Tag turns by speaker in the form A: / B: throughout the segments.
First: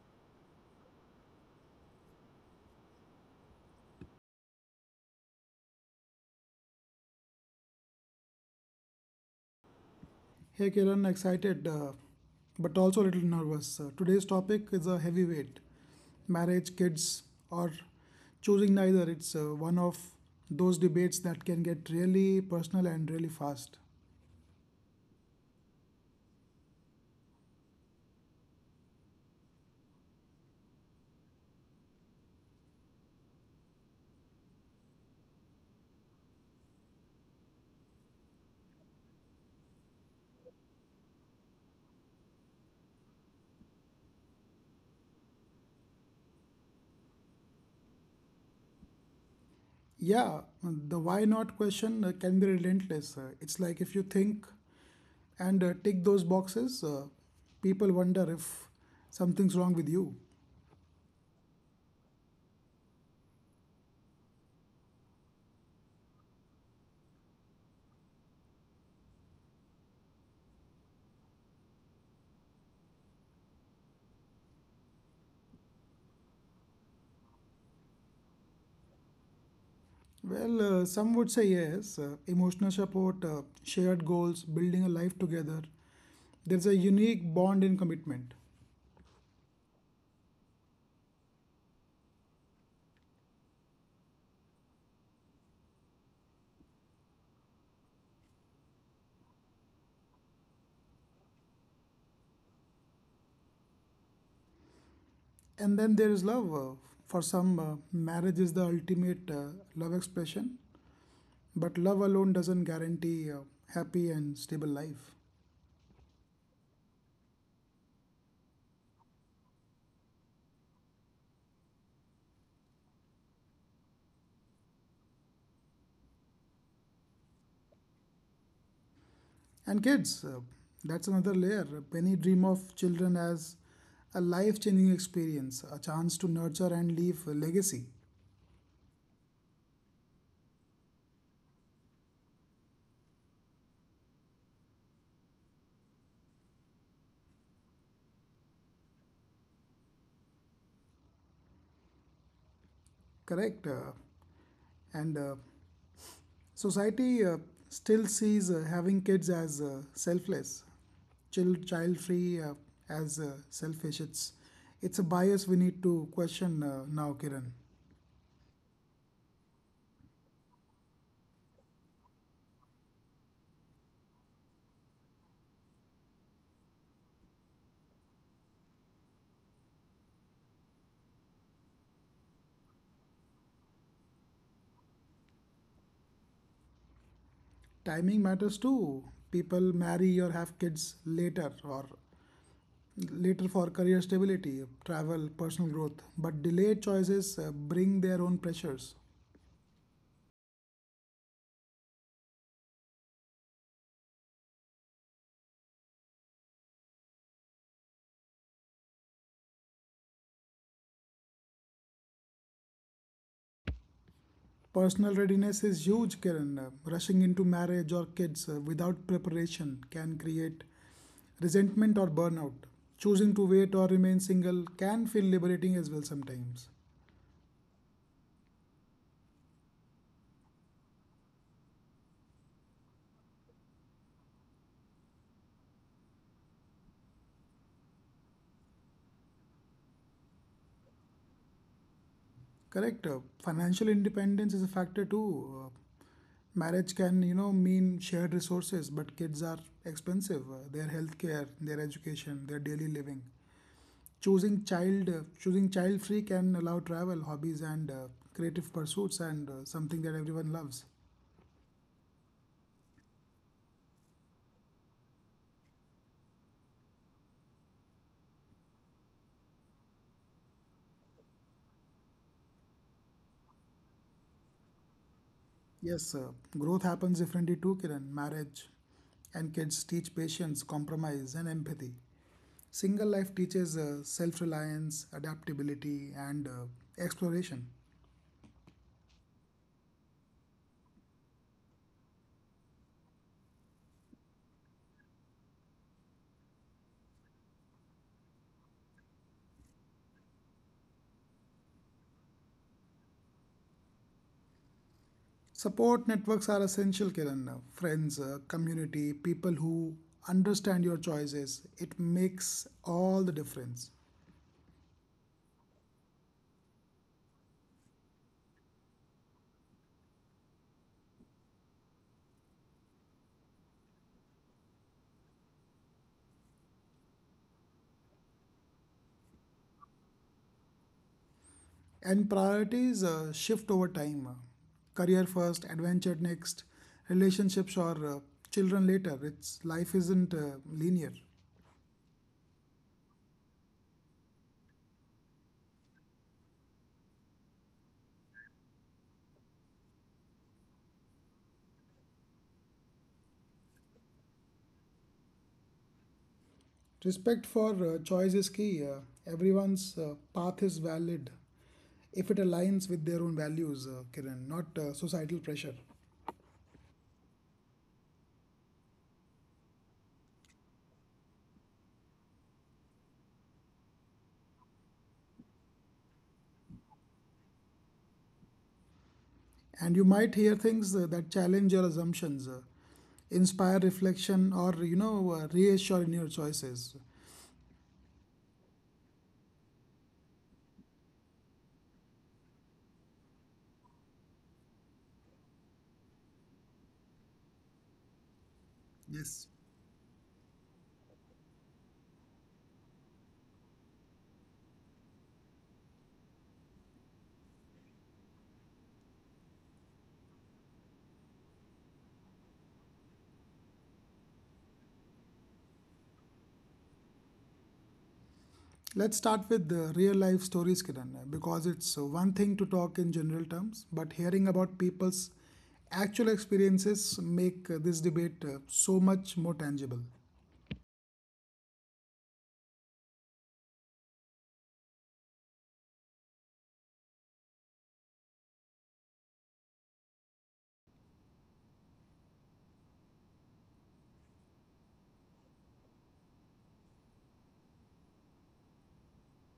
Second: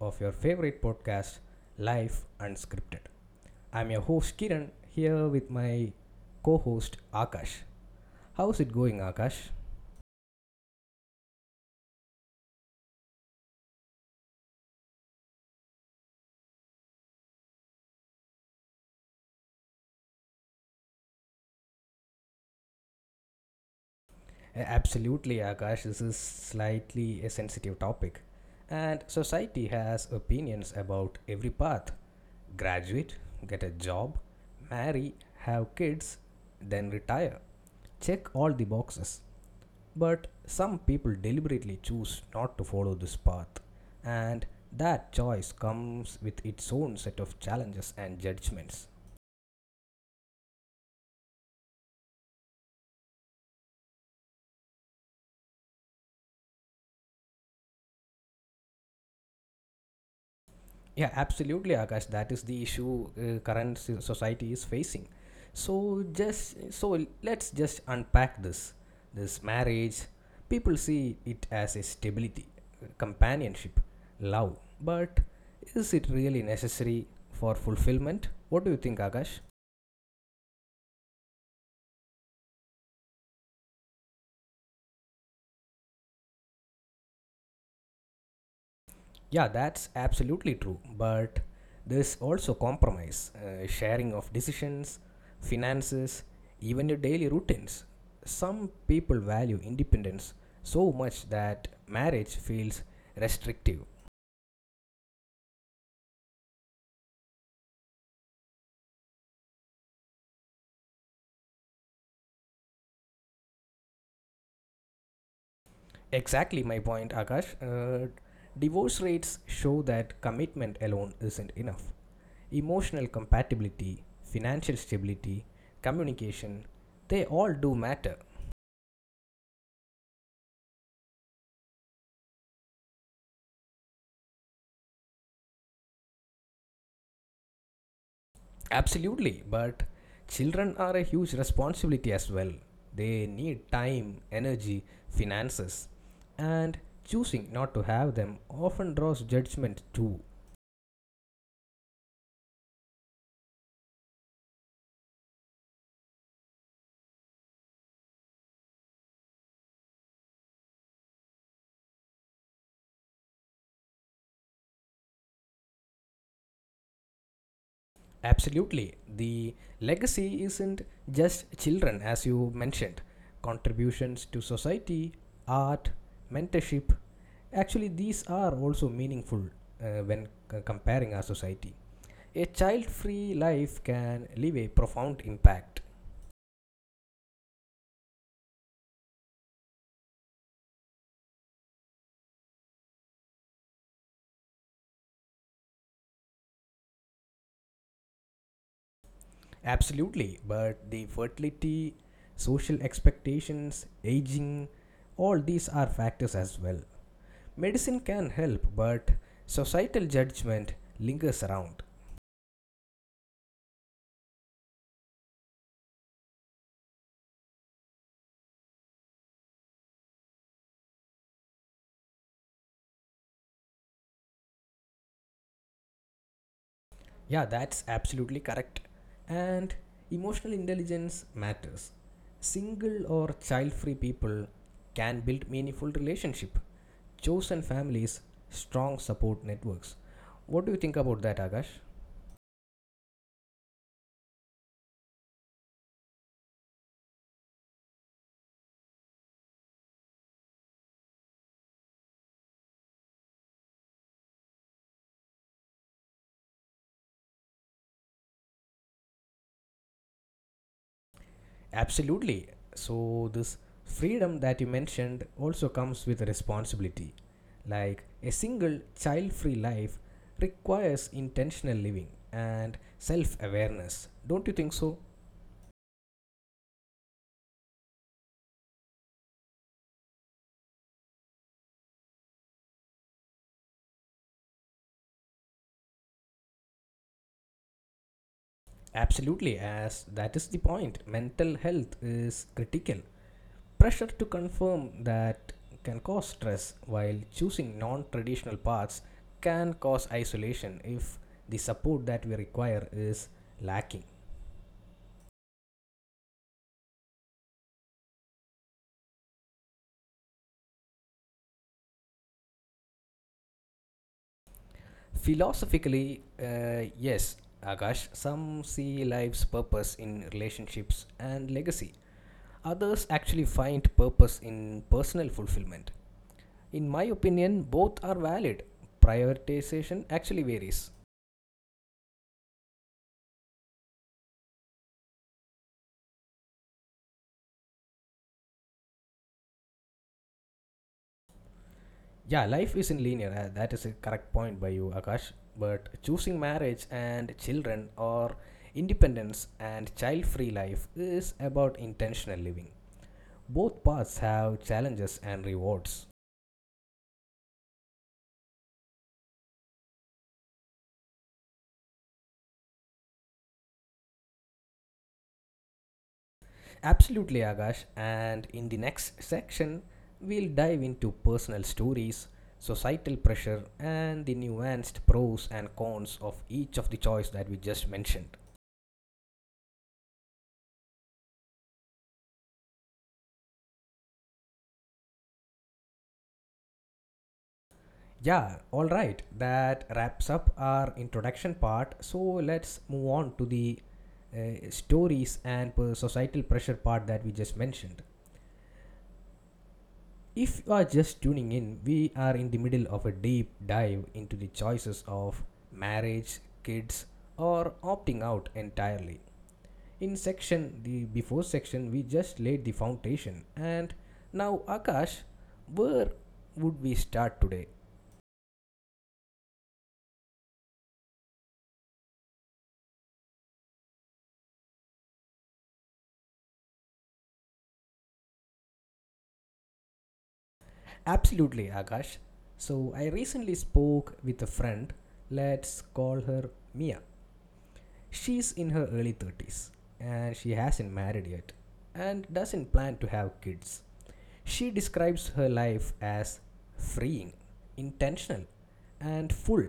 A: of your favorite podcast, Life Unscripted. I'm your host Kiran here with my co host Akash. How's it going, Akash?
B: Hey Kiran, excited but also a little nervous. Today's topic is a heavyweight: marriage, kids, or choosing neither. It's one of those debates that can get really personal and really fast.
A: Absolutely, Akash, this is slightly a sensitive topic, and society has opinions about every path: graduate, get a job, marry, have kids, then retire. Check all the boxes. But some people deliberately choose not to follow this path, and that choice comes with its own set of challenges and judgments.
B: Yeah, the why not question can be relentless. It's like if you think and tick those boxes, people wonder if something's wrong with you.
A: Yeah, absolutely, Akash. That is the issue current society is facing. So let's just unpack this. This marriage, people see it as a stability, companionship, love. But is it really necessary for fulfillment? What do you think, Akash?
B: Well, some would say yes. Emotional support, shared goals, building a life together. There's a unique bond in commitment.
A: Yeah, that's absolutely true. But there's also compromise, sharing of decisions, finances, even your daily routines. Some people value independence so much that marriage feels restrictive.
B: And then there is love. For some, marriage is the ultimate love expression, but love alone doesn't guarantee a happy and stable life.
A: Exactly my point, Akash. Divorce rates show that commitment alone isn't enough. Emotional compatibility, financial stability, communication, they all do matter.
B: And kids, that's another layer. Many dream of children as a life changing experience, a chance to nurture and leave a legacy.
A: Absolutely, but children are a huge responsibility as well. They need time, energy, finances, and choosing not to have them often draws judgment too.
B: Correct. And Society still sees having kids as selfless, child free as selfish. It's a bias we need to question now, Kiran.
A: Absolutely, the legacy isn't just children, as you mentioned. Contributions to society, art, mentorship actually, these are also meaningful when comparing our society. A child free life can leave a profound impact.
B: Timing matters too. People marry or have kids later or later for career stability, travel, personal growth. But delayed choices bring their own pressures.
A: Absolutely, but the fertility, social expectations, aging, all these are factors as well. Medicine can help, but societal judgment lingers around.
B: Personal readiness is huge, Kiran. Rushing into marriage or kids without preparation can create resentment or burnout. Choosing to wait or remain single can feel liberating as well sometimes.
A: Yeah, that's absolutely correct. And emotional intelligence matters. Single or child free people can build meaningful relationship, chosen families, strong support networks. What do you think about that, Akash?
B: Correct. Financial independence is a factor too. Marriage can, you know, mean shared resources, but kids are expensive. Their healthcare, their education, their daily living. Choosing child-free can allow travel, hobbies, and creative pursuits, and something that everyone loves.
A: Absolutely. So, this freedom that you mentioned also comes with responsibility. Like a single child free life requires intentional living and self awareness. Don't you think so?
B: Yes, growth happens differently too, Kiran. Marriage and kids teach patience, compromise, and empathy. Single life teaches self reliance, adaptability, and exploration.
A: Absolutely, as that is the point. Mental health is critical. Pressure to confirm that can cause stress, while choosing non traditional paths can cause isolation if the support that we require is lacking.
B: Support networks are essential, Kiran. Friends, community, people who understand your choices, it makes all the difference.
A: Philosophically, yes, Akash, some see life's purpose in relationships and legacy. Others actually find purpose in personal fulfillment. In my opinion, both are valid. Prioritization actually varies.
B: And priorities shift over time. Career first, adventure next, relationships or children later. It's life isn't linear.
A: Yeah, life isn't linear. That is a correct point by you, Akash. But choosing marriage and children or independence and child free life is about intentional living. Both paths have challenges and rewards.
B: Respect for choice is key. Everyone's path is valid if it aligns with their own values, Kiran, not societal pressure.
A: Absolutely, Akash. And in the next section, we'll dive into personal stories, societal pressure, and the nuanced pros and cons of each of the choice that we just mentioned.
B: And you might hear things that challenge your assumptions, inspire reflection, or reassure in your choices.
A: Yeah, all right. That wraps up our introduction part. So let's move on to the stories and societal pressure part that we just mentioned.
B: Yes.
A: If you are just tuning in, we are in the middle of a deep dive into the choices of marriage, kids, or opting out entirely. In section the before section, we just laid the foundation, and now Akash, where would we start today?
B: Let's start with the real life stories, Kiran, because it's one thing to talk in general terms, but hearing about people's actual experiences make this debate so much more tangible.
A: Absolutely, Akash. So I recently spoke with a friend. Let's call her Mia. She's in her early 30s and she hasn't married yet and doesn't plan to have kids. She describes her life as freeing, intentional, and full,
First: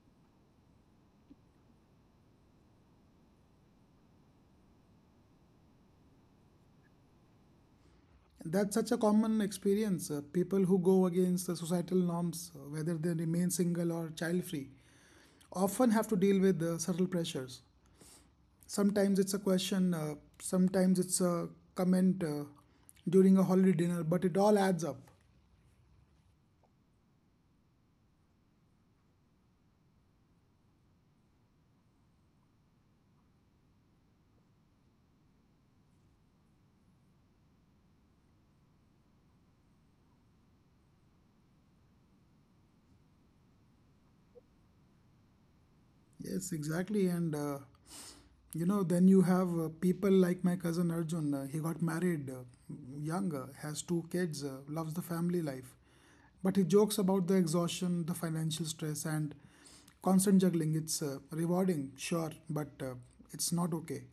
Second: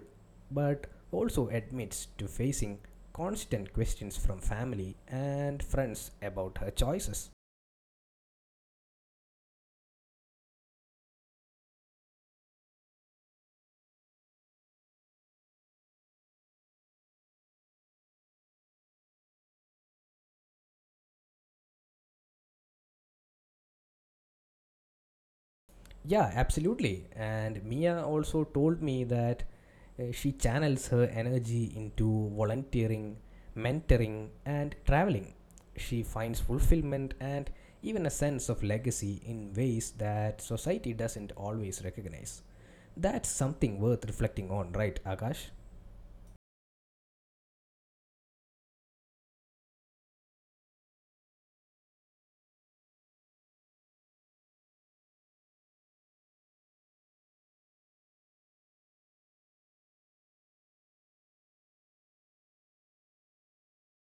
A: but also admits to facing constant questions from family and friends about her choices.
B: That's such a common experience. People who go against the societal norms, whether they remain single or child free, often have to deal with subtle pressures. Sometimes it's a question, sometimes it's a comment during a holiday dinner, but it all adds up.
A: Yeah, absolutely. And Mia also told me that she channels her energy into volunteering, mentoring, and traveling. She finds fulfillment and even a sense of legacy in ways that society doesn't always recognize. That's something worth reflecting on, right, Akash?
B: Yes, exactly. And then you have people like my cousin Arjun. He got married young, has two kids, loves the family life. But he jokes about the exhaustion, the financial stress, and constant juggling. It's rewarding, sure, but it's not okay.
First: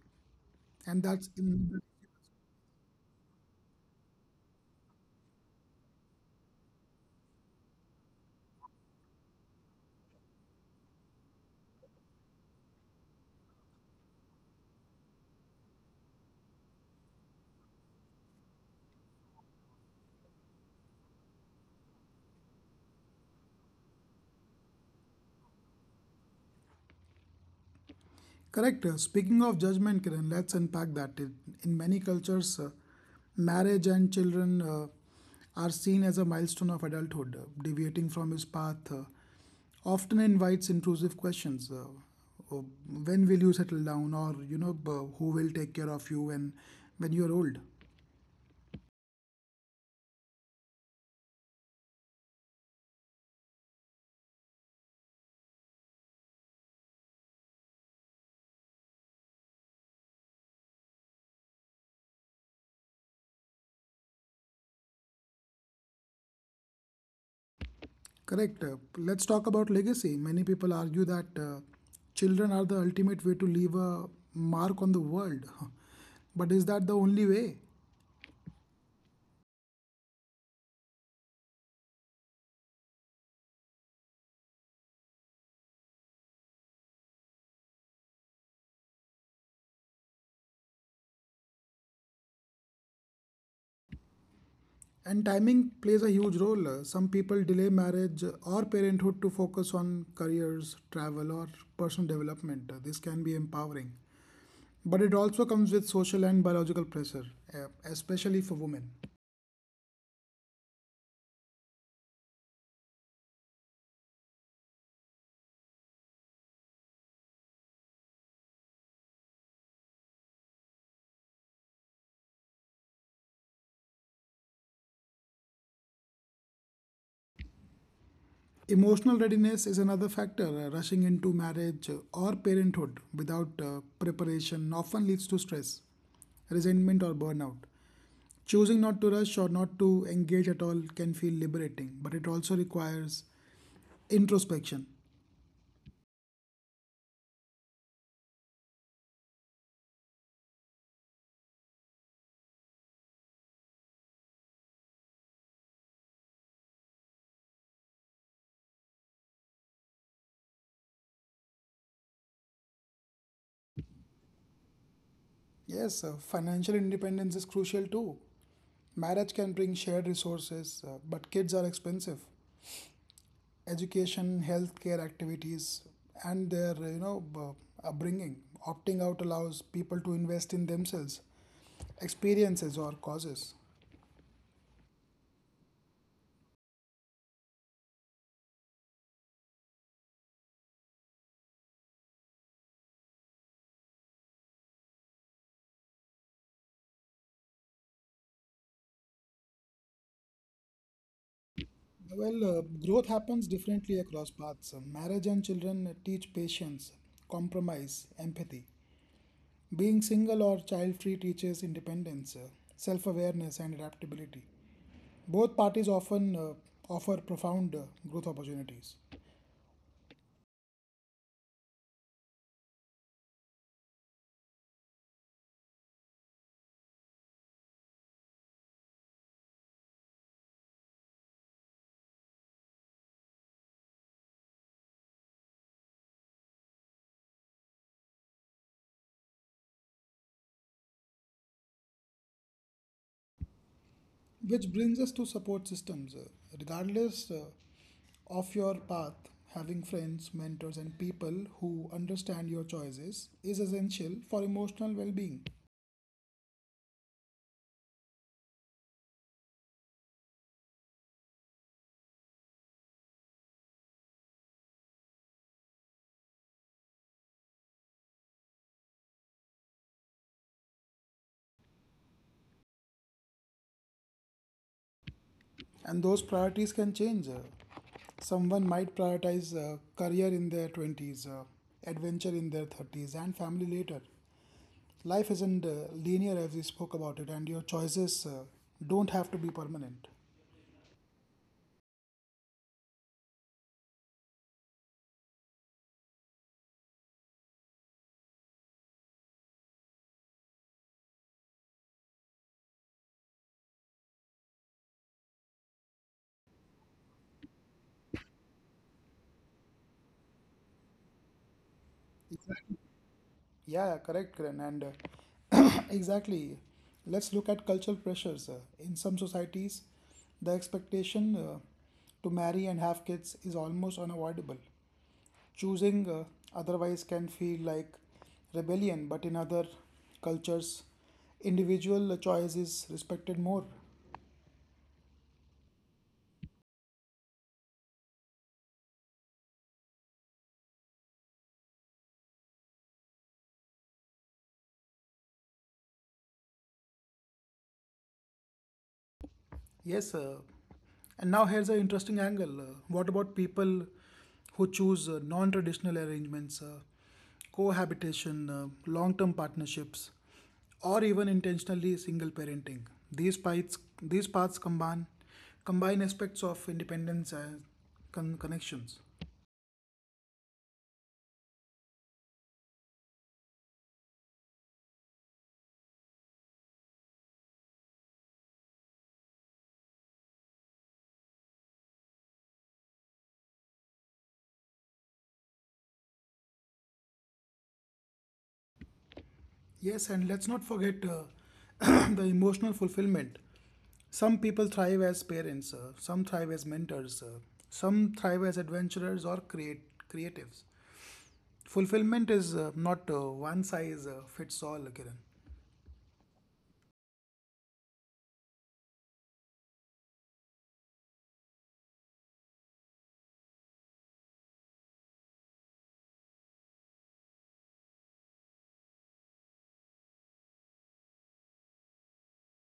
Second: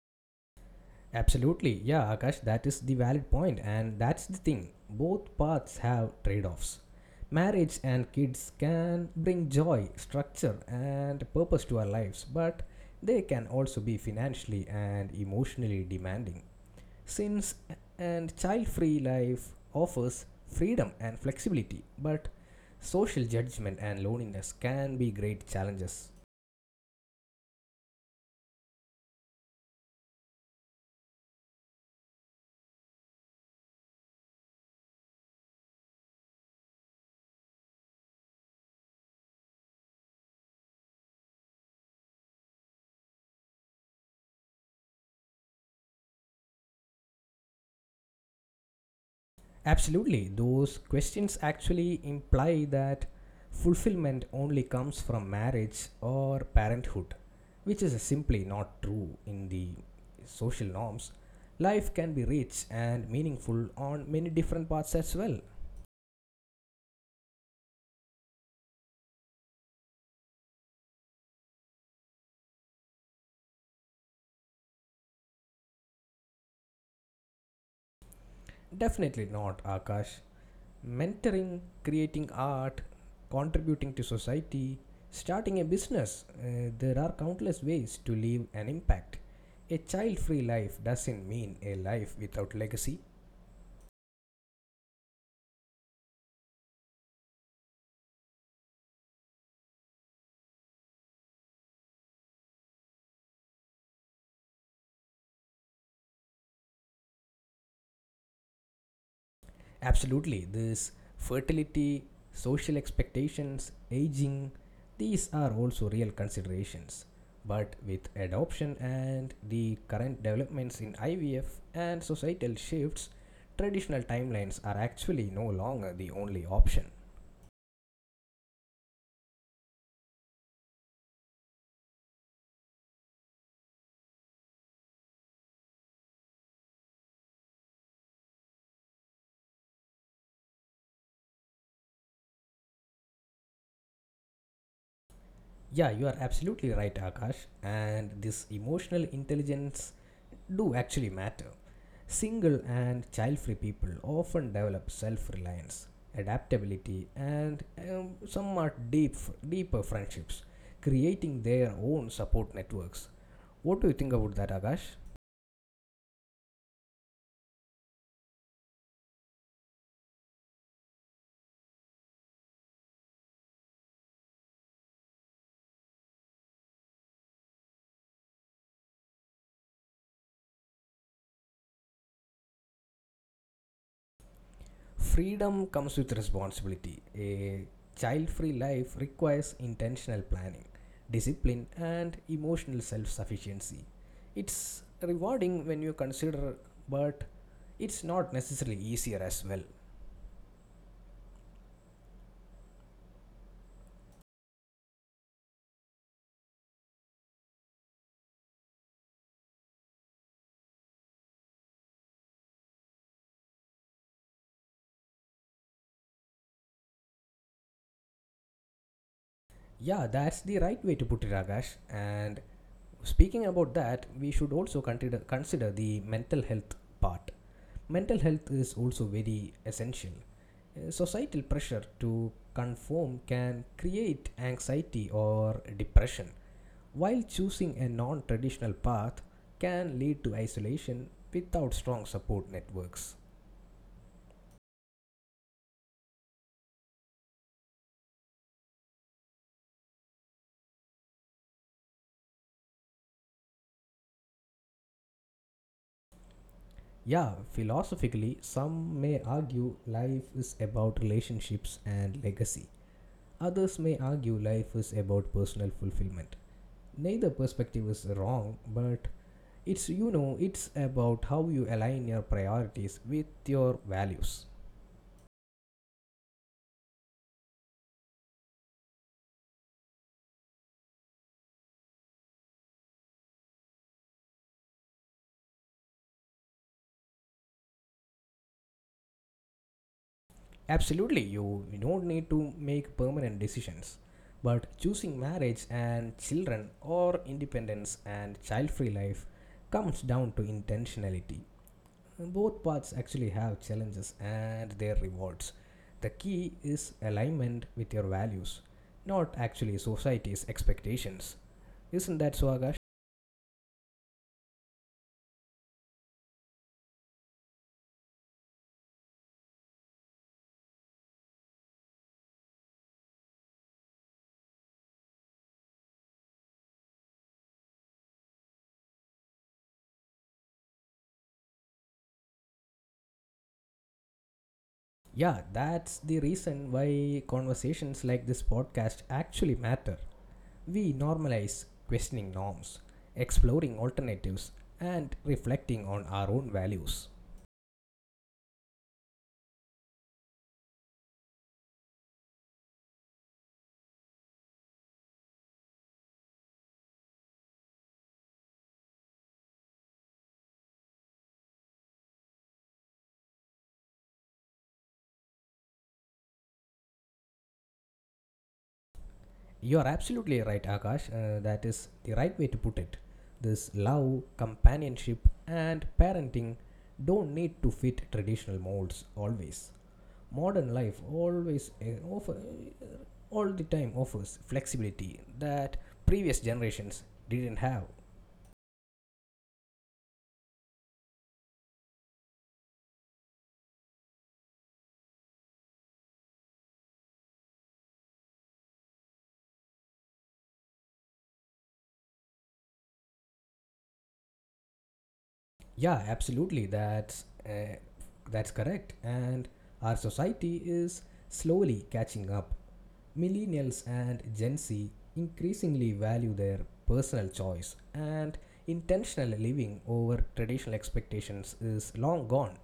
B: And that's
A: Absolutely.
B: in
A: Yeah, Akash, that is the valid point, and that's the thing. Both paths have trade offs. Marriage and kids can bring joy, structure, and purpose to our lives, but they can also be financially and emotionally demanding. Since and child free life offers freedom and flexibility, but social judgment and loneliness can be great challenges.
B: Correct. Speaking of judgment, Kiran, let's unpack that. In many cultures, marriage and children are seen as a milestone of adulthood. Deviating from his path often invites intrusive questions. Uh, when will you settle down? Or, you know, who will take care of you when you're old?
A: Absolutely. Those questions actually imply that fulfillment only comes from marriage or parenthood, which is simply not true in the social norms. Life can be rich and meaningful on many different paths as well.
B: Correct. Let's talk about legacy. Many people argue that children are the ultimate way to leave a mark on the world. But is that the only way?
A: Definitely not, Akash. Mentoring, creating art, contributing to society, starting a business. There are countless ways to leave an impact. A child free life doesn't mean a life without legacy.
B: And timing plays a huge role. Some people delay marriage or parenthood to focus on careers, travel, or personal development. This can be empowering. But it also comes with social and biological pressure, especially for women.
A: Absolutely, this fertility, social expectations, aging, these are also real considerations. But with adoption and the current developments in IVF and societal shifts, traditional timelines are actually no longer the only option.
B: Emotional readiness is another factor. Rushing into marriage or parenthood without preparation often leads to stress, resentment, or burnout. Choosing not to rush or not to engage at all can feel liberating, but it also requires introspection.
A: Yeah, you are absolutely right, Akash. And this emotional intelligence do actually matter. Single and child-free people often develop self-reliance, adaptability, and somewhat deeper friendships, creating their own support networks. What do you think about that, Akash?
B: Yes, financial independence is crucial too. Marriage can bring shared resources, but kids are expensive. Education, healthcare activities, and their upbringing. Opting out allows people to invest in themselves, experiences, or causes.
A: Freedom comes with responsibility. A child free life requires intentional planning, discipline, and emotional self sufficiency. It's rewarding when you consider, but it's not necessarily easier as well.
B: Well, growth happens differently across paths. Marriage and children teach patience, compromise, empathy. Being single or child free teaches independence, self awareness, and adaptability. Both parties often offer profound growth opportunities,
A: Yeah, that's the right way to put it, Akash. And speaking about that, we should also consider the mental health part. Mental health is also very essential. Societal pressure to conform can create anxiety or depression, while choosing a non traditional path can lead to isolation without strong support networks.
B: which brings us to support systems. Regardless of your path, having friends, mentors, and people who understand your choices is essential for emotional well being.
A: Yeah, philosophically, some may argue life is about relationships and legacy. Others may argue life is about personal fulfillment. Neither perspective is wrong, but it's about how you align your priorities with your values.
B: And those priorities can change. Someone might prioritize career in their 20s, adventure in their 30s, and family later. Life isn't linear as we spoke about it, and your choices don't have to be permanent.
A: Absolutely, you don't need to make permanent decisions. But choosing marriage and children or independence and child free life comes down to intentionality. Both paths actually have challenges and their rewards. The key is alignment with your values, not actually society's expectations. Isn't that so, Akash?
B: Yeah, yeah, correct, Kiran. And exactly, let's look at cultural pressures. In some societies, the expectation to marry and have kids is almost unavoidable. Choosing otherwise can feel like rebellion, but in other cultures, individual choice is respected more.
A: Yeah, that's the reason why conversations like this podcast actually matter. We normalize questioning norms, exploring alternatives, and reflecting on our own values.
B: Yes, and now here's an interesting angle. What about people who choose non traditional arrangements, cohabitation, long term partnerships, or even intentionally single parenting? These paths, these paths combine, combine aspects of independence and connections.
A: You are absolutely right, Akash. That is the right way to put it. This love, companionship, and parenting don't need to fit traditional molds always. Modern life always offer all the time offers flexibility that previous generations didn't have.
B: Yes, and let's not forget the emotional fulfillment. Some people thrive as parents, some thrive as mentors, some thrive as adventurers or creatives. Fulfillment is not one size fits all, Kiran.
A: Yeah, absolutely. That's correct. And our society is slowly catching up. Millennials and Gen Z increasingly value their personal choice and intentional living over traditional expectations is long gone.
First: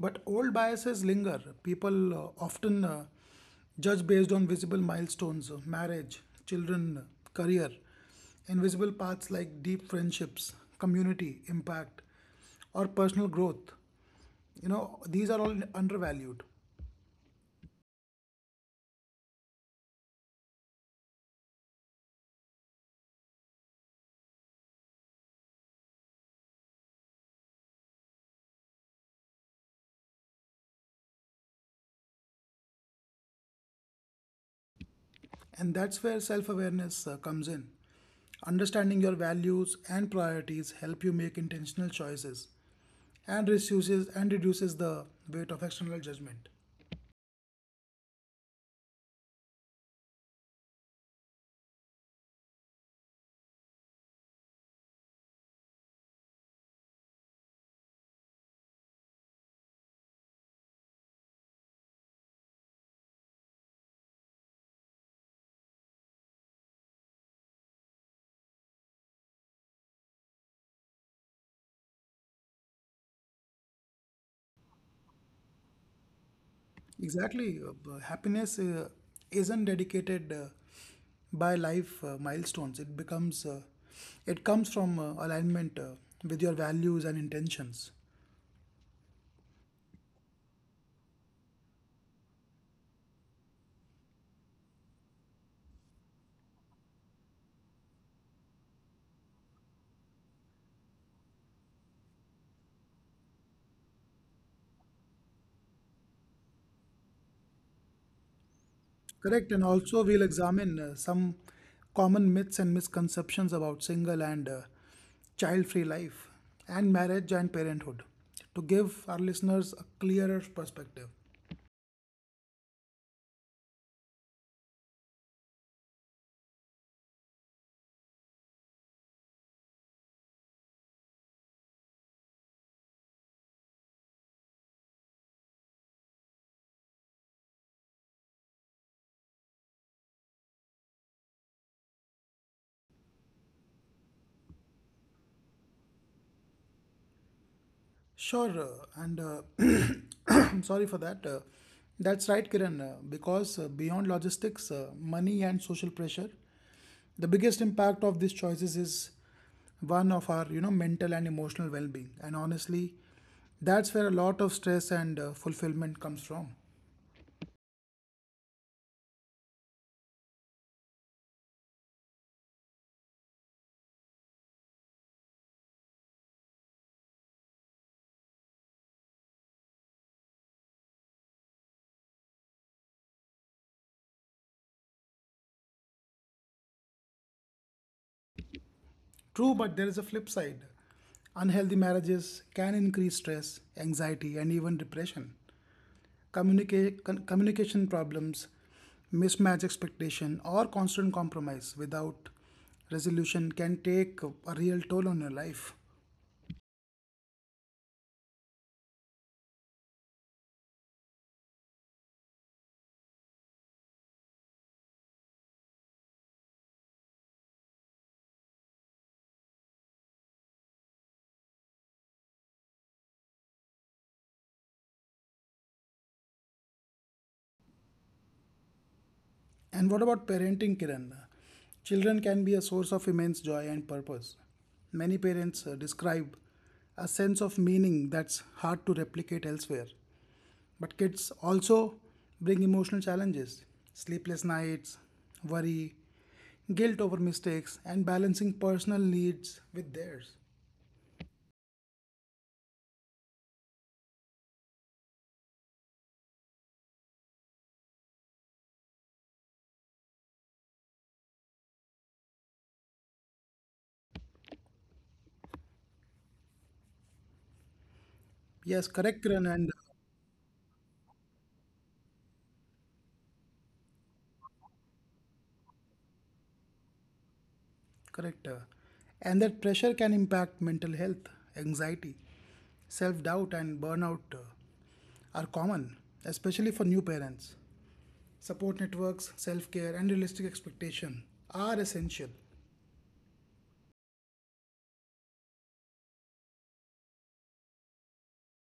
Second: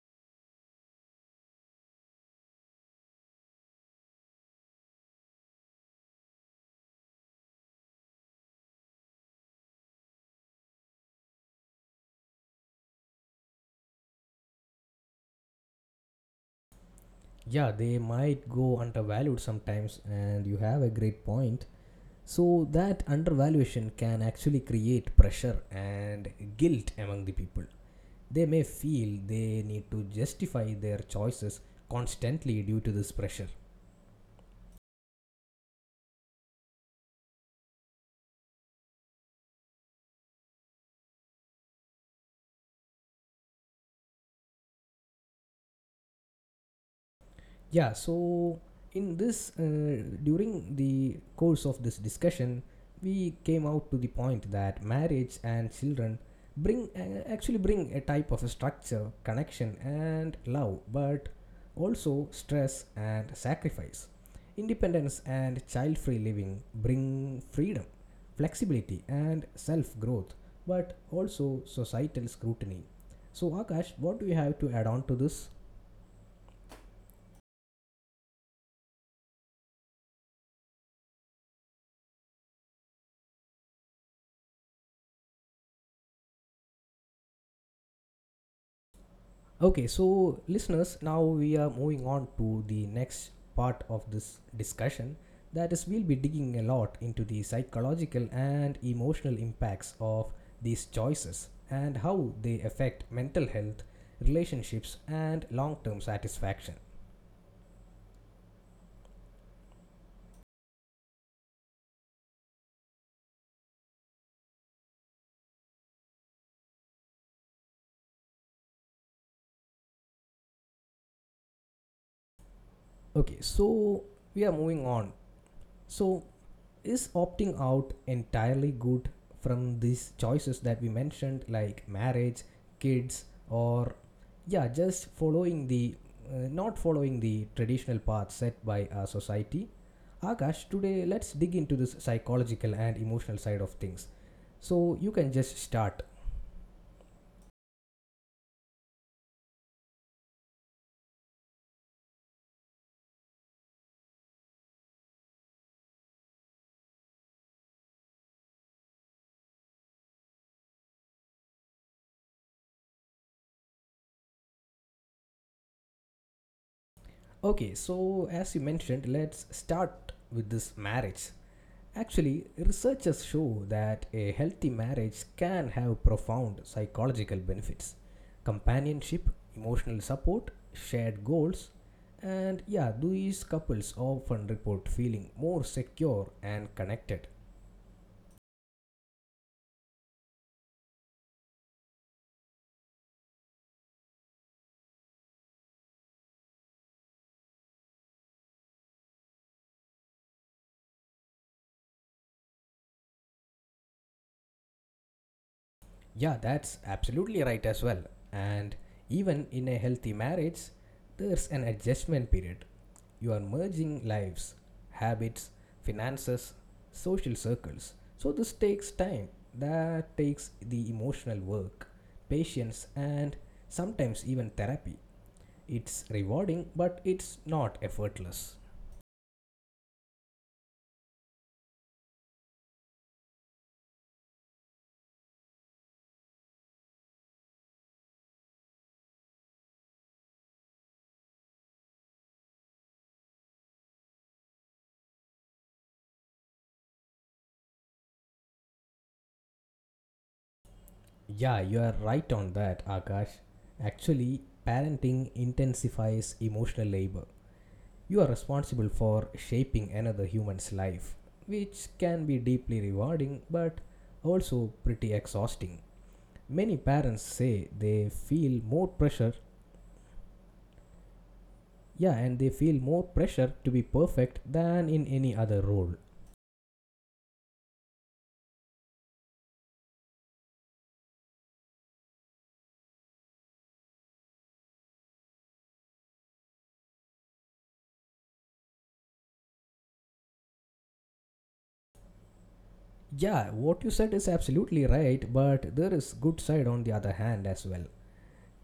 B: But old biases linger. People often judge based on visible milestones, marriage, children, career, invisible paths like deep friendships, community, impact, or personal growth. You know, these are all undervalued.
A: Yeah, they might go undervalued sometimes and you have a great point. So that undervaluation can actually create pressure and guilt among the people. They may feel they need to justify their choices constantly due to this pressure.
B: And that's where self awareness comes in. Understanding your values and priorities help you make intentional choices and reduces the weight of external judgment.
A: Yeah, so in this, during the course of this discussion, we came out to the point that marriage and children bring actually bring a type of a structure, connection, and love, but also stress and sacrifice. Independence and child free living bring freedom, flexibility, and self growth, but also societal scrutiny. So, Akash, what do you have to add on to this?
B: Exactly, happiness isn't dedicated by life milestones. It comes from alignment with your values and intentions.
A: Okay, so listeners, now we are moving on to the next part of this discussion. That is, we'll be digging a lot into the psychological and emotional impacts of these choices and how they affect mental health, relationships, and long term satisfaction.
B: Correct, and also we'll examine some common myths and misconceptions about single and child-free life and marriage and parenthood to give our listeners a clearer perspective.
A: Okay, so we are moving on. So, is opting out entirely good from these choices that we mentioned, like marriage, kids, or yeah, just following the not following the traditional path set by our society. Akash, today let's dig into this psychological and emotional side of things, so you can just start.
B: Sure, and I'm sorry for that. That's right, Kiran, because beyond logistics, money and social pressure, the biggest impact of these choices is one of our, you know, mental and emotional well-being. And honestly, that's where a lot of stress and fulfillment comes from.
A: Okay, so as you mentioned, let's start with this marriage. Actually, researchers show that a healthy marriage can have profound psychological benefits: companionship, emotional support, shared goals, and yeah, these couples often report feeling more secure and connected.
B: True, but there is a flip side. Unhealthy marriages can increase stress, anxiety, and even depression. Communication problems, mismatch expectation, or constant compromise without resolution can take a real toll on your life.
A: Yeah, that's absolutely right as well. And even in a healthy marriage, there's an adjustment period. You are merging lives, habits, finances, social circles. So this takes time. That takes the emotional work, patience, and sometimes even therapy. It's rewarding, but it's not effortless.
B: And what about parenting, Kiran? Children can be a source of immense joy and purpose. Many parents describe a sense of meaning that's hard to replicate elsewhere. But kids also bring emotional challenges: sleepless nights, worry, guilt over mistakes, and balancing personal needs with theirs.
A: Yeah, you are right on that, Akash. Actually, parenting intensifies emotional labor. You are responsible for shaping another human's life, which can be deeply rewarding but also pretty exhausting. Many parents say they feel
B: Yes,
A: more
B: correct,
A: pressure,
B: Kiran, and
A: yeah, and they feel more pressure to be perfect than in any other role.
B: correct. And that pressure can impact mental health, anxiety, self doubt, and burnout are common, especially for new parents. Support networks, self care, and realistic expectation are essential.
A: Yeah, what you said is absolutely right, but there is good side on the other hand as well.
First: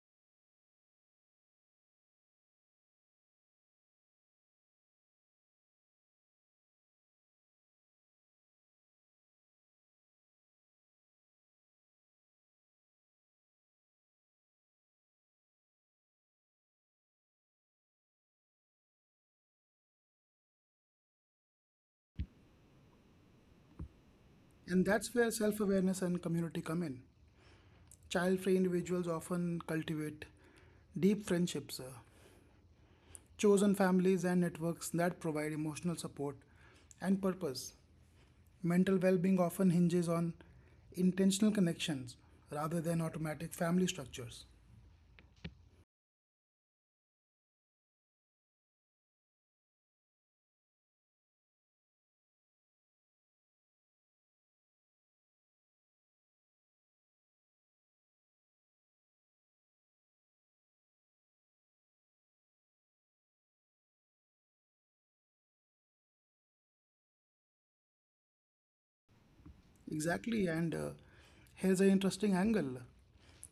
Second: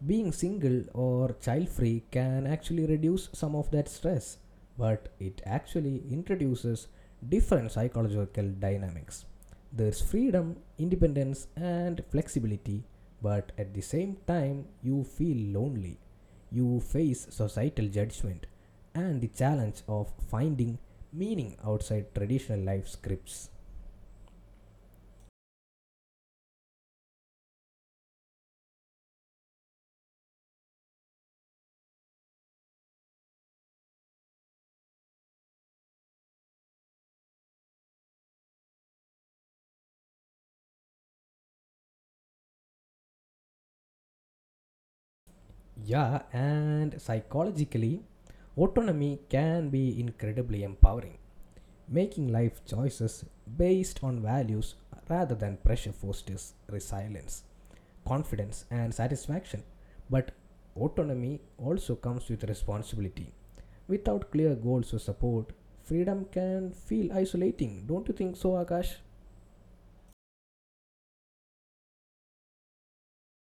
A: Being single or child free can actually reduce some of that stress, but it actually introduces different psychological dynamics. There's freedom, independence, and flexibility, but at the same time, you feel lonely. You face societal judgment and the challenge of finding meaning outside traditional life scripts.
B: And that's where self awareness and community come in. Child free individuals often cultivate deep friendships, chosen families, and networks that provide emotional support and purpose. Mental well being often hinges on intentional connections rather than automatic family structures.
A: Yeah, and psychologically, autonomy can be incredibly empowering. Making life choices based on values rather than pressure fosters resilience, confidence, and satisfaction. But autonomy also comes with responsibility. Without clear goals or support, freedom can feel isolating. Don't you think so, Akash?
B: Exactly, and here's an interesting angle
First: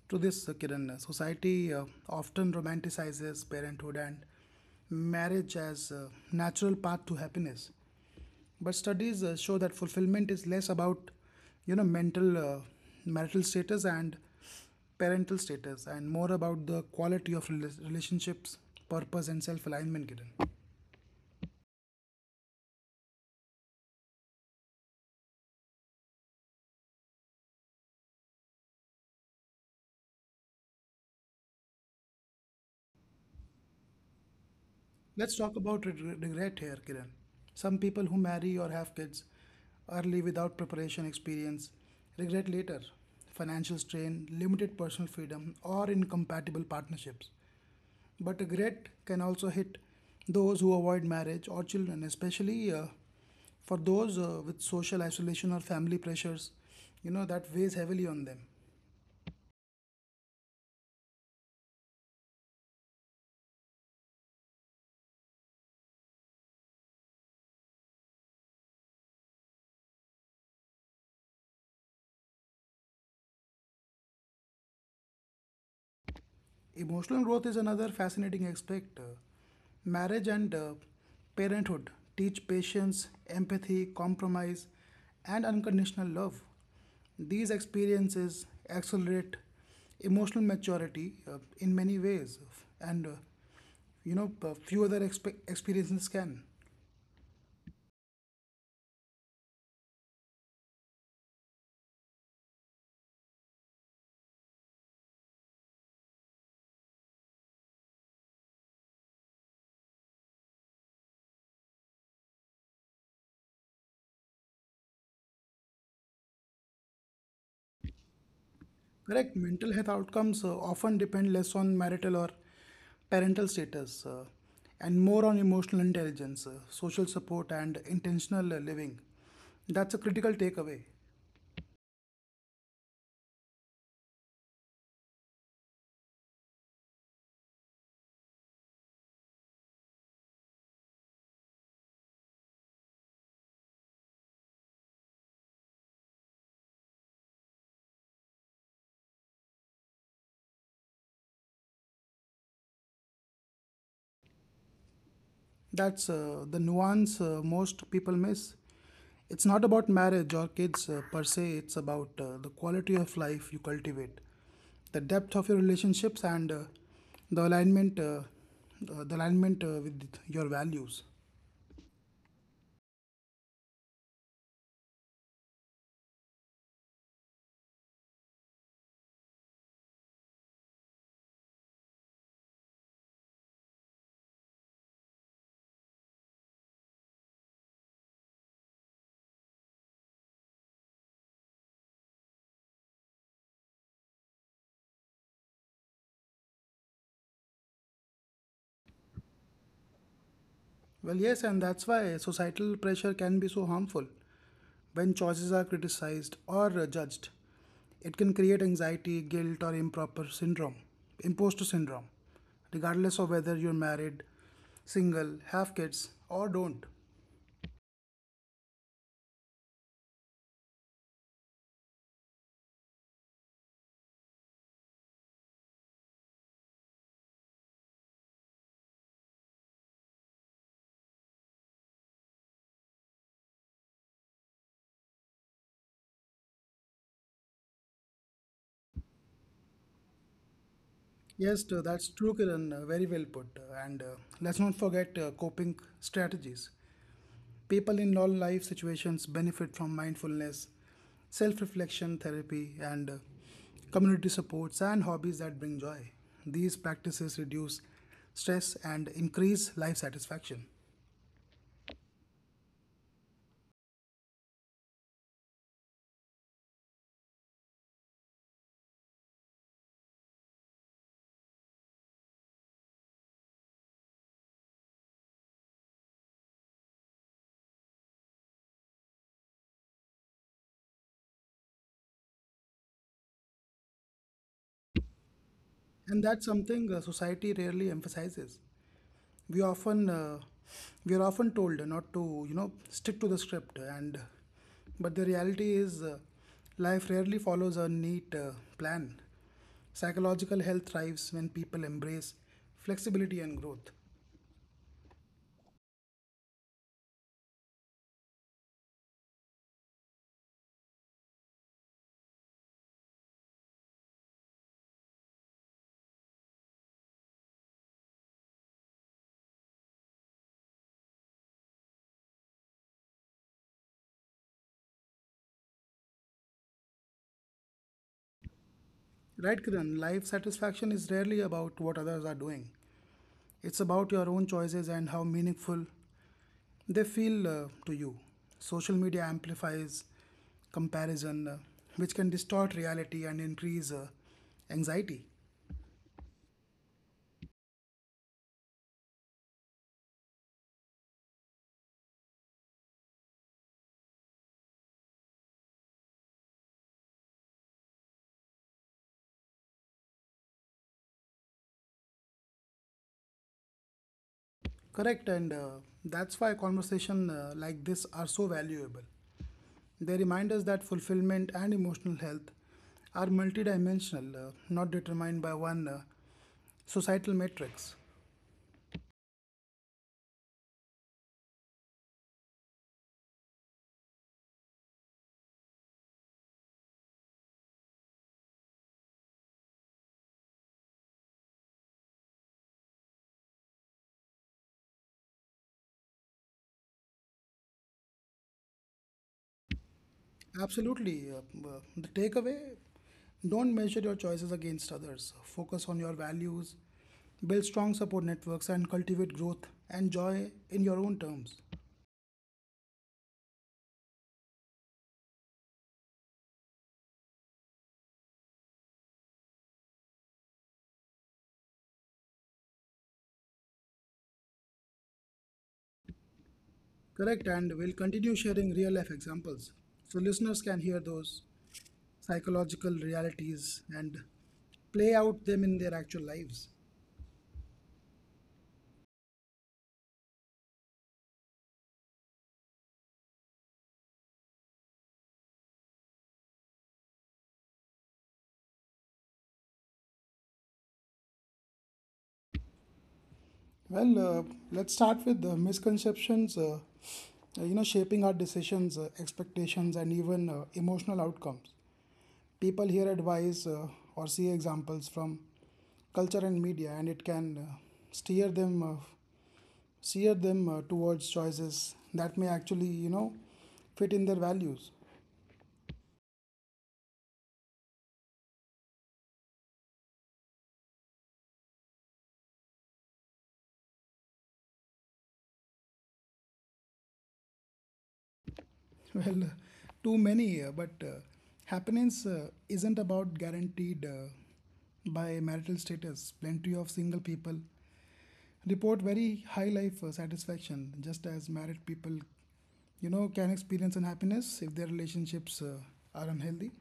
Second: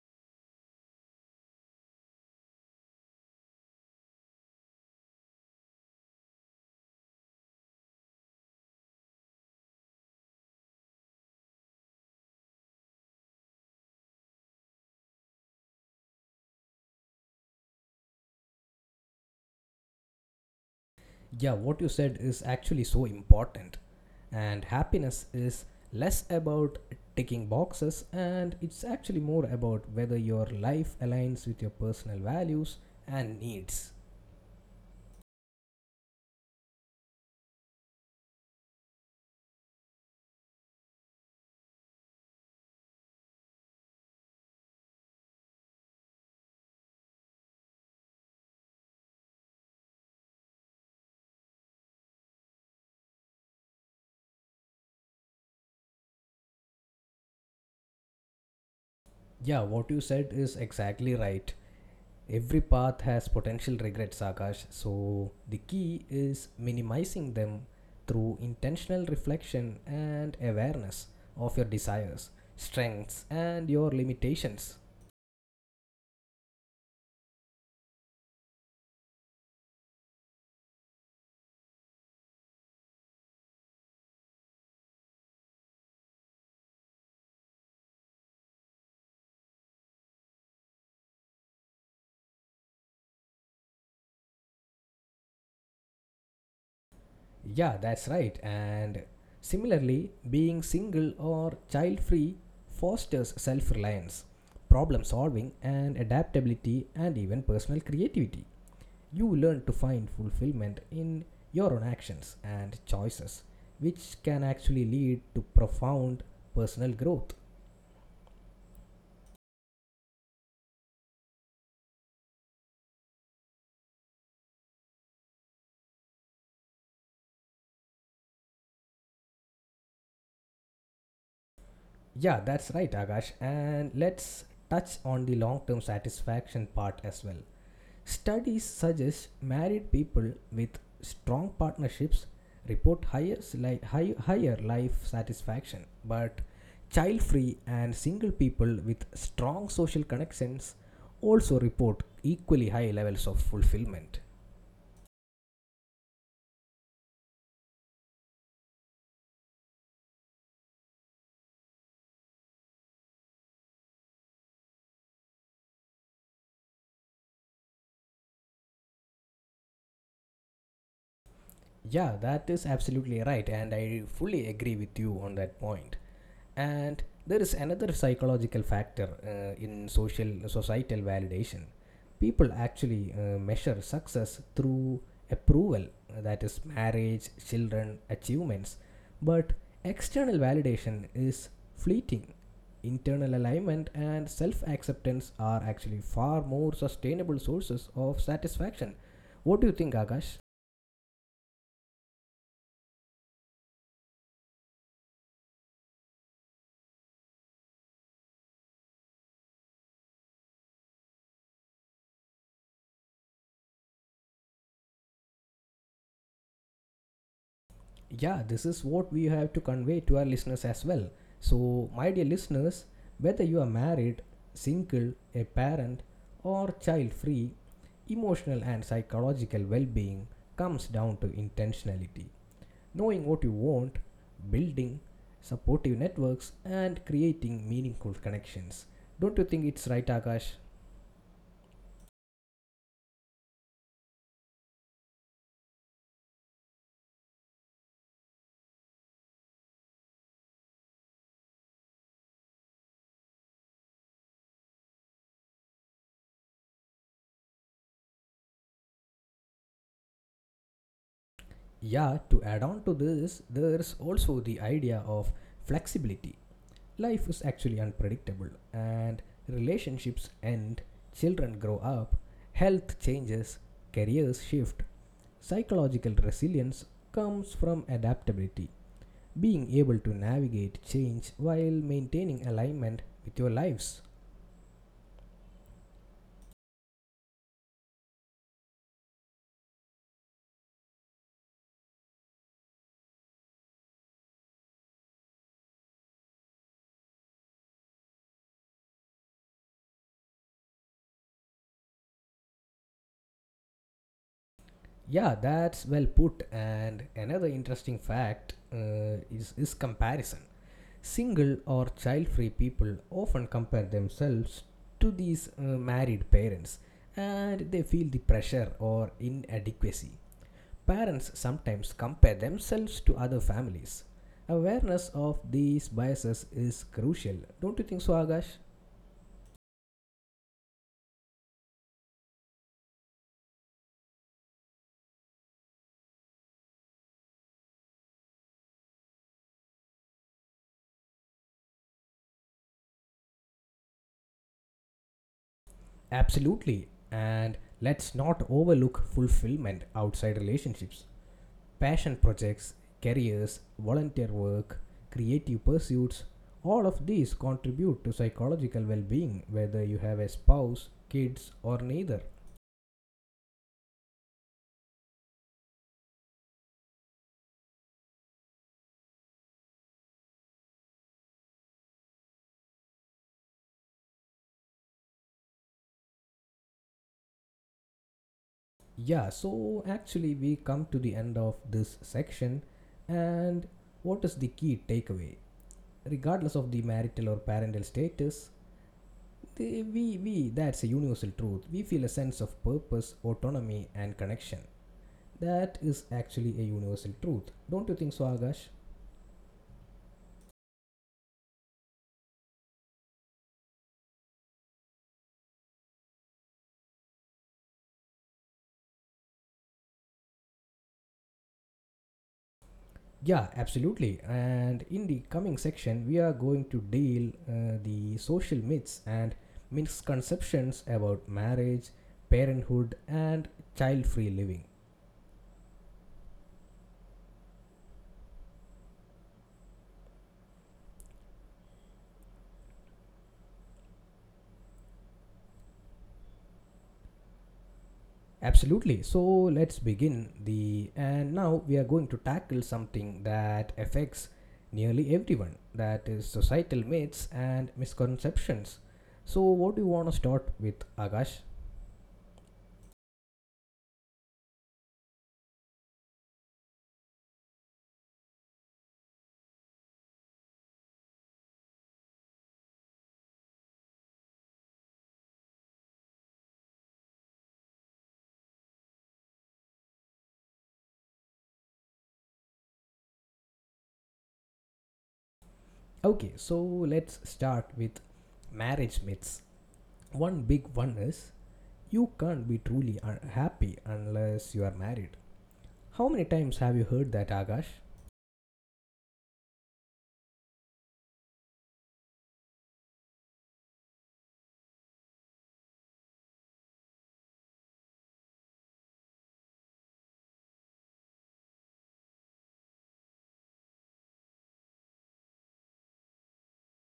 B: to this, Kiran. Society often romanticizes parenthood and marriage as a natural path to happiness. But studies show that fulfillment is less about, you know, mental, uh, marital status and parental status, and more about the quality of relationships, purpose, and self alignment, Kiran.
A: Yeah, what you said is actually so important. And happiness is less about ticking boxes, and it's actually more about whether your life aligns with your personal values and needs.
B: Let's talk about regret here, Kiran. Some people who marry or have kids early without preparation experience regret later: financial strain, limited personal freedom, or incompatible partnerships. But regret can also hit those who avoid marriage or children, especially for those with social isolation or family pressures, you know, that weighs heavily on them.
A: Yeah, what you said is exactly right. Every path has potential regrets, Akash. So the key is minimizing them through intentional reflection and awareness of your desires, strengths, and your limitations.
B: Emotional growth is another fascinating aspect. Marriage and parenthood teach patience, empathy, compromise, and unconditional love. These experiences accelerate emotional maturity in many ways, and few other experiences can.
A: Yeah, that's right. And similarly, being single or child free fosters self reliance, problem solving, and adaptability, and even personal creativity. You learn to find fulfillment in your own actions and choices, which can actually lead to profound personal growth.
B: Correct. Mental health outcomes often depend less on marital or parental status and more on emotional intelligence, social support, and intentional living. That's a critical takeaway.
A: Yeah, that's right, Akash. And let's touch on the long term satisfaction part as well. Studies suggest married people with strong partnerships report higher life satisfaction, but child free and single people with strong social connections also report equally high levels of fulfillment.
B: That's the nuance most people miss. It's not about marriage or kids per se, it's about the quality of life you cultivate, the depth of your relationships, and the alignment, uh, the alignment with your values.
A: Yeah, that is absolutely right, and I fully agree with you on that point. And there is another psychological factor in social societal validation. People actually measure success through approval, that is marriage, children, achievements. But external validation is fleeting. Internal alignment and self acceptance are actually far more sustainable sources of satisfaction. What do you think, Akash?
B: Well, yes, and that's why societal pressure can be so harmful. When choices are criticized or judged, it can create anxiety, guilt, or improper syndrome, imposter syndrome, regardless of whether you're married, single, have kids, or don't.
A: Yeah, this is what we have to convey to our listeners as well. So my dear listeners, whether you are married, single, a parent, or child free, emotional and psychological well-being comes down to intentionality, knowing what you want, building supportive networks, and creating meaningful connections. Don't you think it's right, Akash?
B: Yes, that's true, Kiran. Very well put. And let's not forget coping strategies. People in all life situations benefit from mindfulness, self reflection therapy, and community supports and hobbies that bring joy. These practices reduce stress and increase life satisfaction.
A: Yeah, to add on to this, there's also the idea of flexibility. Life is actually unpredictable, and relationships end, children grow up, health changes, careers shift. Psychological resilience comes from adaptability, being able to navigate change while maintaining alignment with your lives.
B: And that's something society rarely emphasizes. We often, we are often told not to stick to the script and but the reality is life rarely follows a neat plan. Psychological health thrives when people embrace flexibility and growth.
A: Yeah, that's well put. And another interesting fact is comparison. Single or child free people often compare themselves to these married parents, and they feel the pressure or inadequacy. Parents sometimes compare themselves to other families. Awareness of these biases is crucial, don't you think so, Agash?
B: Right, Kiran, life satisfaction is rarely about what others are doing. It's about your own choices and how meaningful they feel to you. Social media amplifies comparison, which can distort reality and increase anxiety.
A: Absolutely, and let's not overlook fulfillment outside relationships. Passion projects, careers, volunteer work, creative pursuits, all of these contribute to psychological well being, whether you have a spouse, kids, or neither.
B: Correct, and that's why conversations like this are so valuable. They remind us that fulfillment and emotional health are multidimensional, not determined by one societal matrix.
A: Yeah, so actually, we come to the end of this section, and what is the key takeaway? Regardless of the marital or parental status, that's a universal truth. We feel a sense of purpose, autonomy, and connection. That is actually a universal truth. Don't you think so, Agash?
B: Absolutely. The takeaway, don't measure your choices against others. Focus on your values, build strong support networks, and cultivate growth and joy in your own terms.
A: Yeah, absolutely. And in the coming section, we are going to deal the social myths and misconceptions about marriage, parenthood, and child-free living.
B: Correct, and we'll continue sharing real life examples so listeners can hear those psychological realities and play out them in their actual lives.
A: Absolutely. So let's begin the and now we are going to tackle something that affects nearly everyone. That is societal myths and misconceptions. So what do you want to start with, Akash?
B: Well, let's start with the misconceptions, shaping our decisions, expectations, and even emotional outcomes. People hear advice or see examples from culture and media, and it can steer them, uh, steer them towards choices that may actually, fit in their values.
A: Okay, so let's start with marriage myths. One big one is, you can't be truly happy unless you are married. How many times have you heard that, Akash?
B: Well, too many, but happiness isn't about guaranteed by marital status. Plenty of single people report very high life satisfaction, just as married people, can experience unhappiness if their relationships are unhealthy.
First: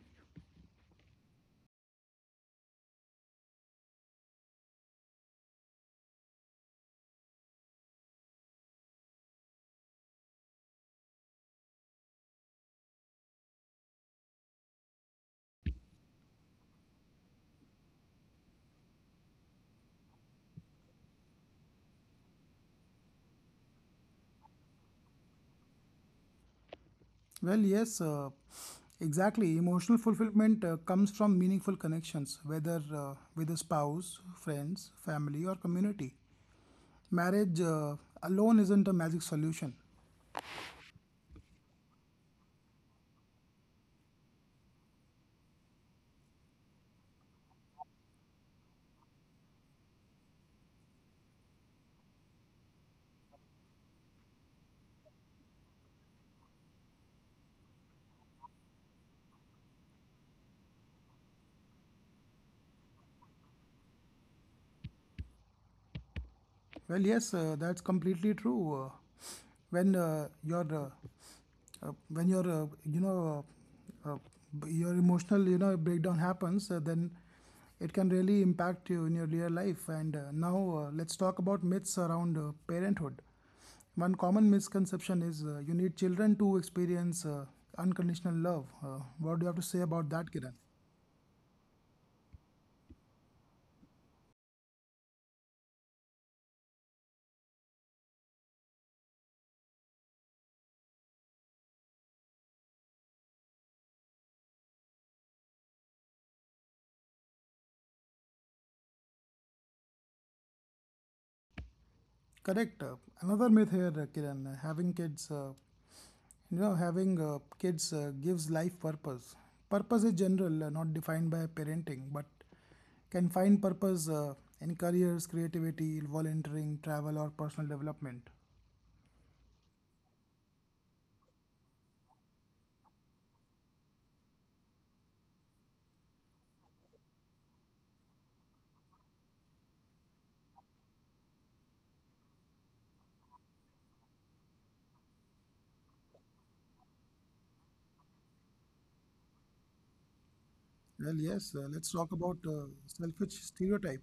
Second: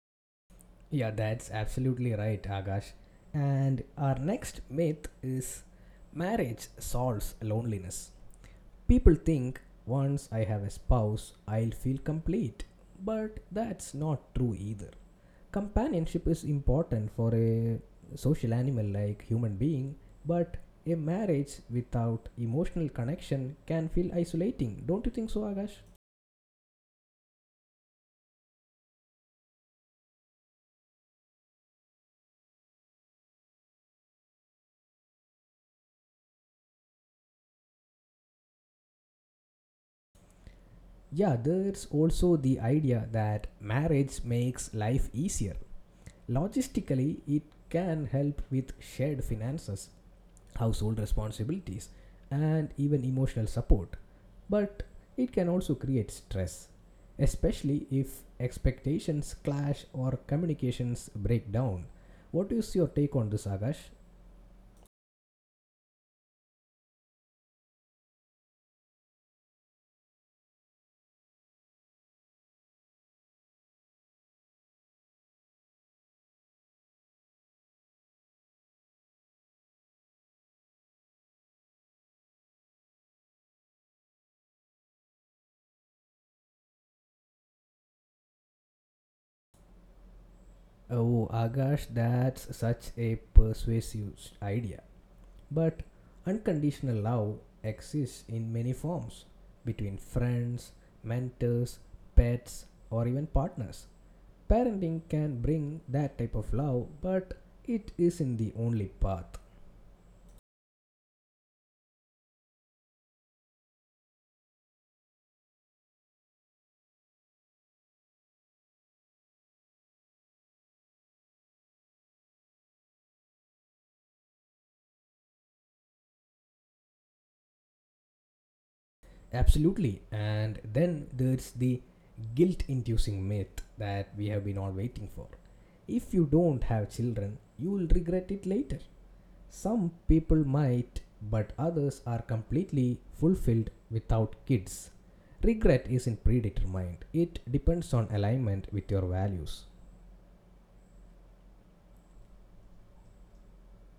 A: Yeah, that's absolutely right, Akash. And our next myth is, marriage solves loneliness. People think once I have a spouse, I'll feel complete. But that's not true either. Companionship is important for a social animal like human being, but a marriage without emotional connection can feel isolating. Don't you think so, Akash?
B: Well, yes, exactly. Emotional fulfillment comes from meaningful connections, whether with a spouse, friends, family, or community. Marriage alone isn't a magic solution.
A: Yeah, there's also the idea that marriage makes life easier. Logistically, it can help with shared finances, household responsibilities, and even emotional support. But it can also create stress, especially if expectations clash or communications break down. What is your take on this, Akash?
B: Well, yes, that's completely true. When your When your uh, uh, your emotional breakdown happens, then it can really impact you in your real life. And now let's talk about myths around parenthood. One common misconception is you need children to experience unconditional love. What do you have to say about that, Kiran?
A: Oh, Akash, that's such a persuasive idea. But unconditional love exists in many forms, between friends, mentors, pets, or even partners. Parenting can bring that type of love, but it isn't the only path.
B: Correct. Another myth here, Kiran. Having kids gives life purpose. Purpose is general, not defined by parenting, but can find purpose in careers, creativity, volunteering, travel, or personal development.
A: Absolutely. And then there's the guilt inducing myth that we have been all waiting for. If you don't have children, you will regret it later. Some people might, but others are completely fulfilled without kids. Regret isn't predetermined, it depends on alignment with your values.
B: Well, yes, let's talk about selfish stereotype.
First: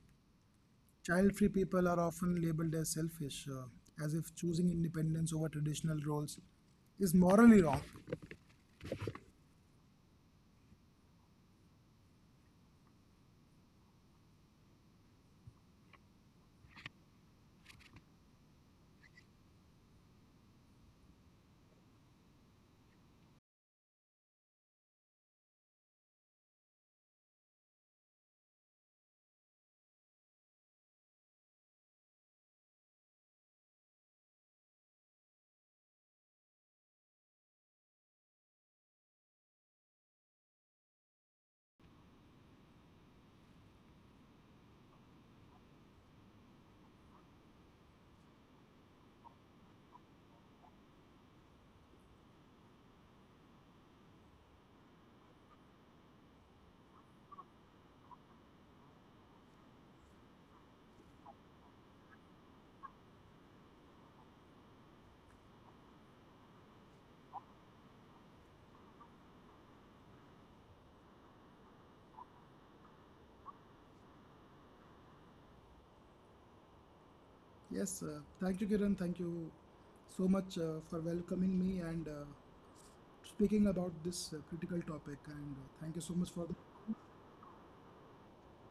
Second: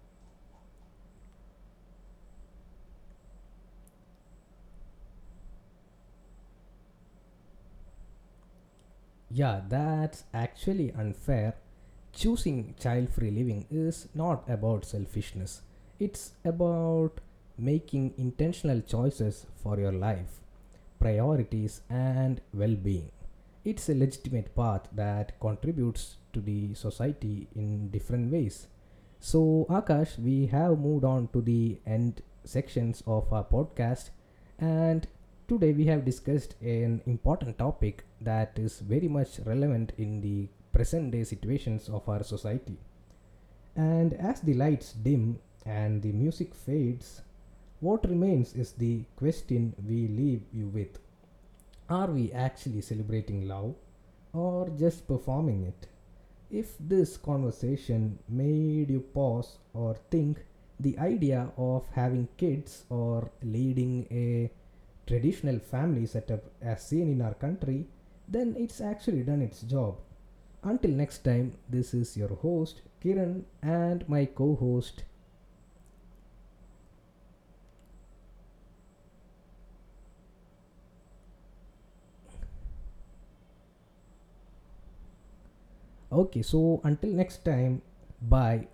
B: Child-free people are often labeled as selfish, as if choosing independence over traditional roles is morally wrong.
A: Yeah, that's actually unfair. Choosing child free living is not about selfishness, it's about making intentional choices for your life, priorities, and well being. It's a legitimate path that contributes to the society in different ways. So, Akash, we have moved on to the end sections of our podcast, and today we have discussed an important topic that is very much relevant in the present day situations of our society. And as the lights dim and the music fades, what remains is the question we leave you with. Are we actually celebrating love or just performing it? If this conversation made you pause or think, the idea of having kids or leading a traditional family setup as seen in our country, then it's actually done its job. Until next time, this is your host Kiran and my co host.
B: Yes, thank you, Kiran. Thank you so much for welcoming me and speaking about this critical topic and thank you so much
A: Okay,
B: for
A: so
B: the
A: until next time, bye.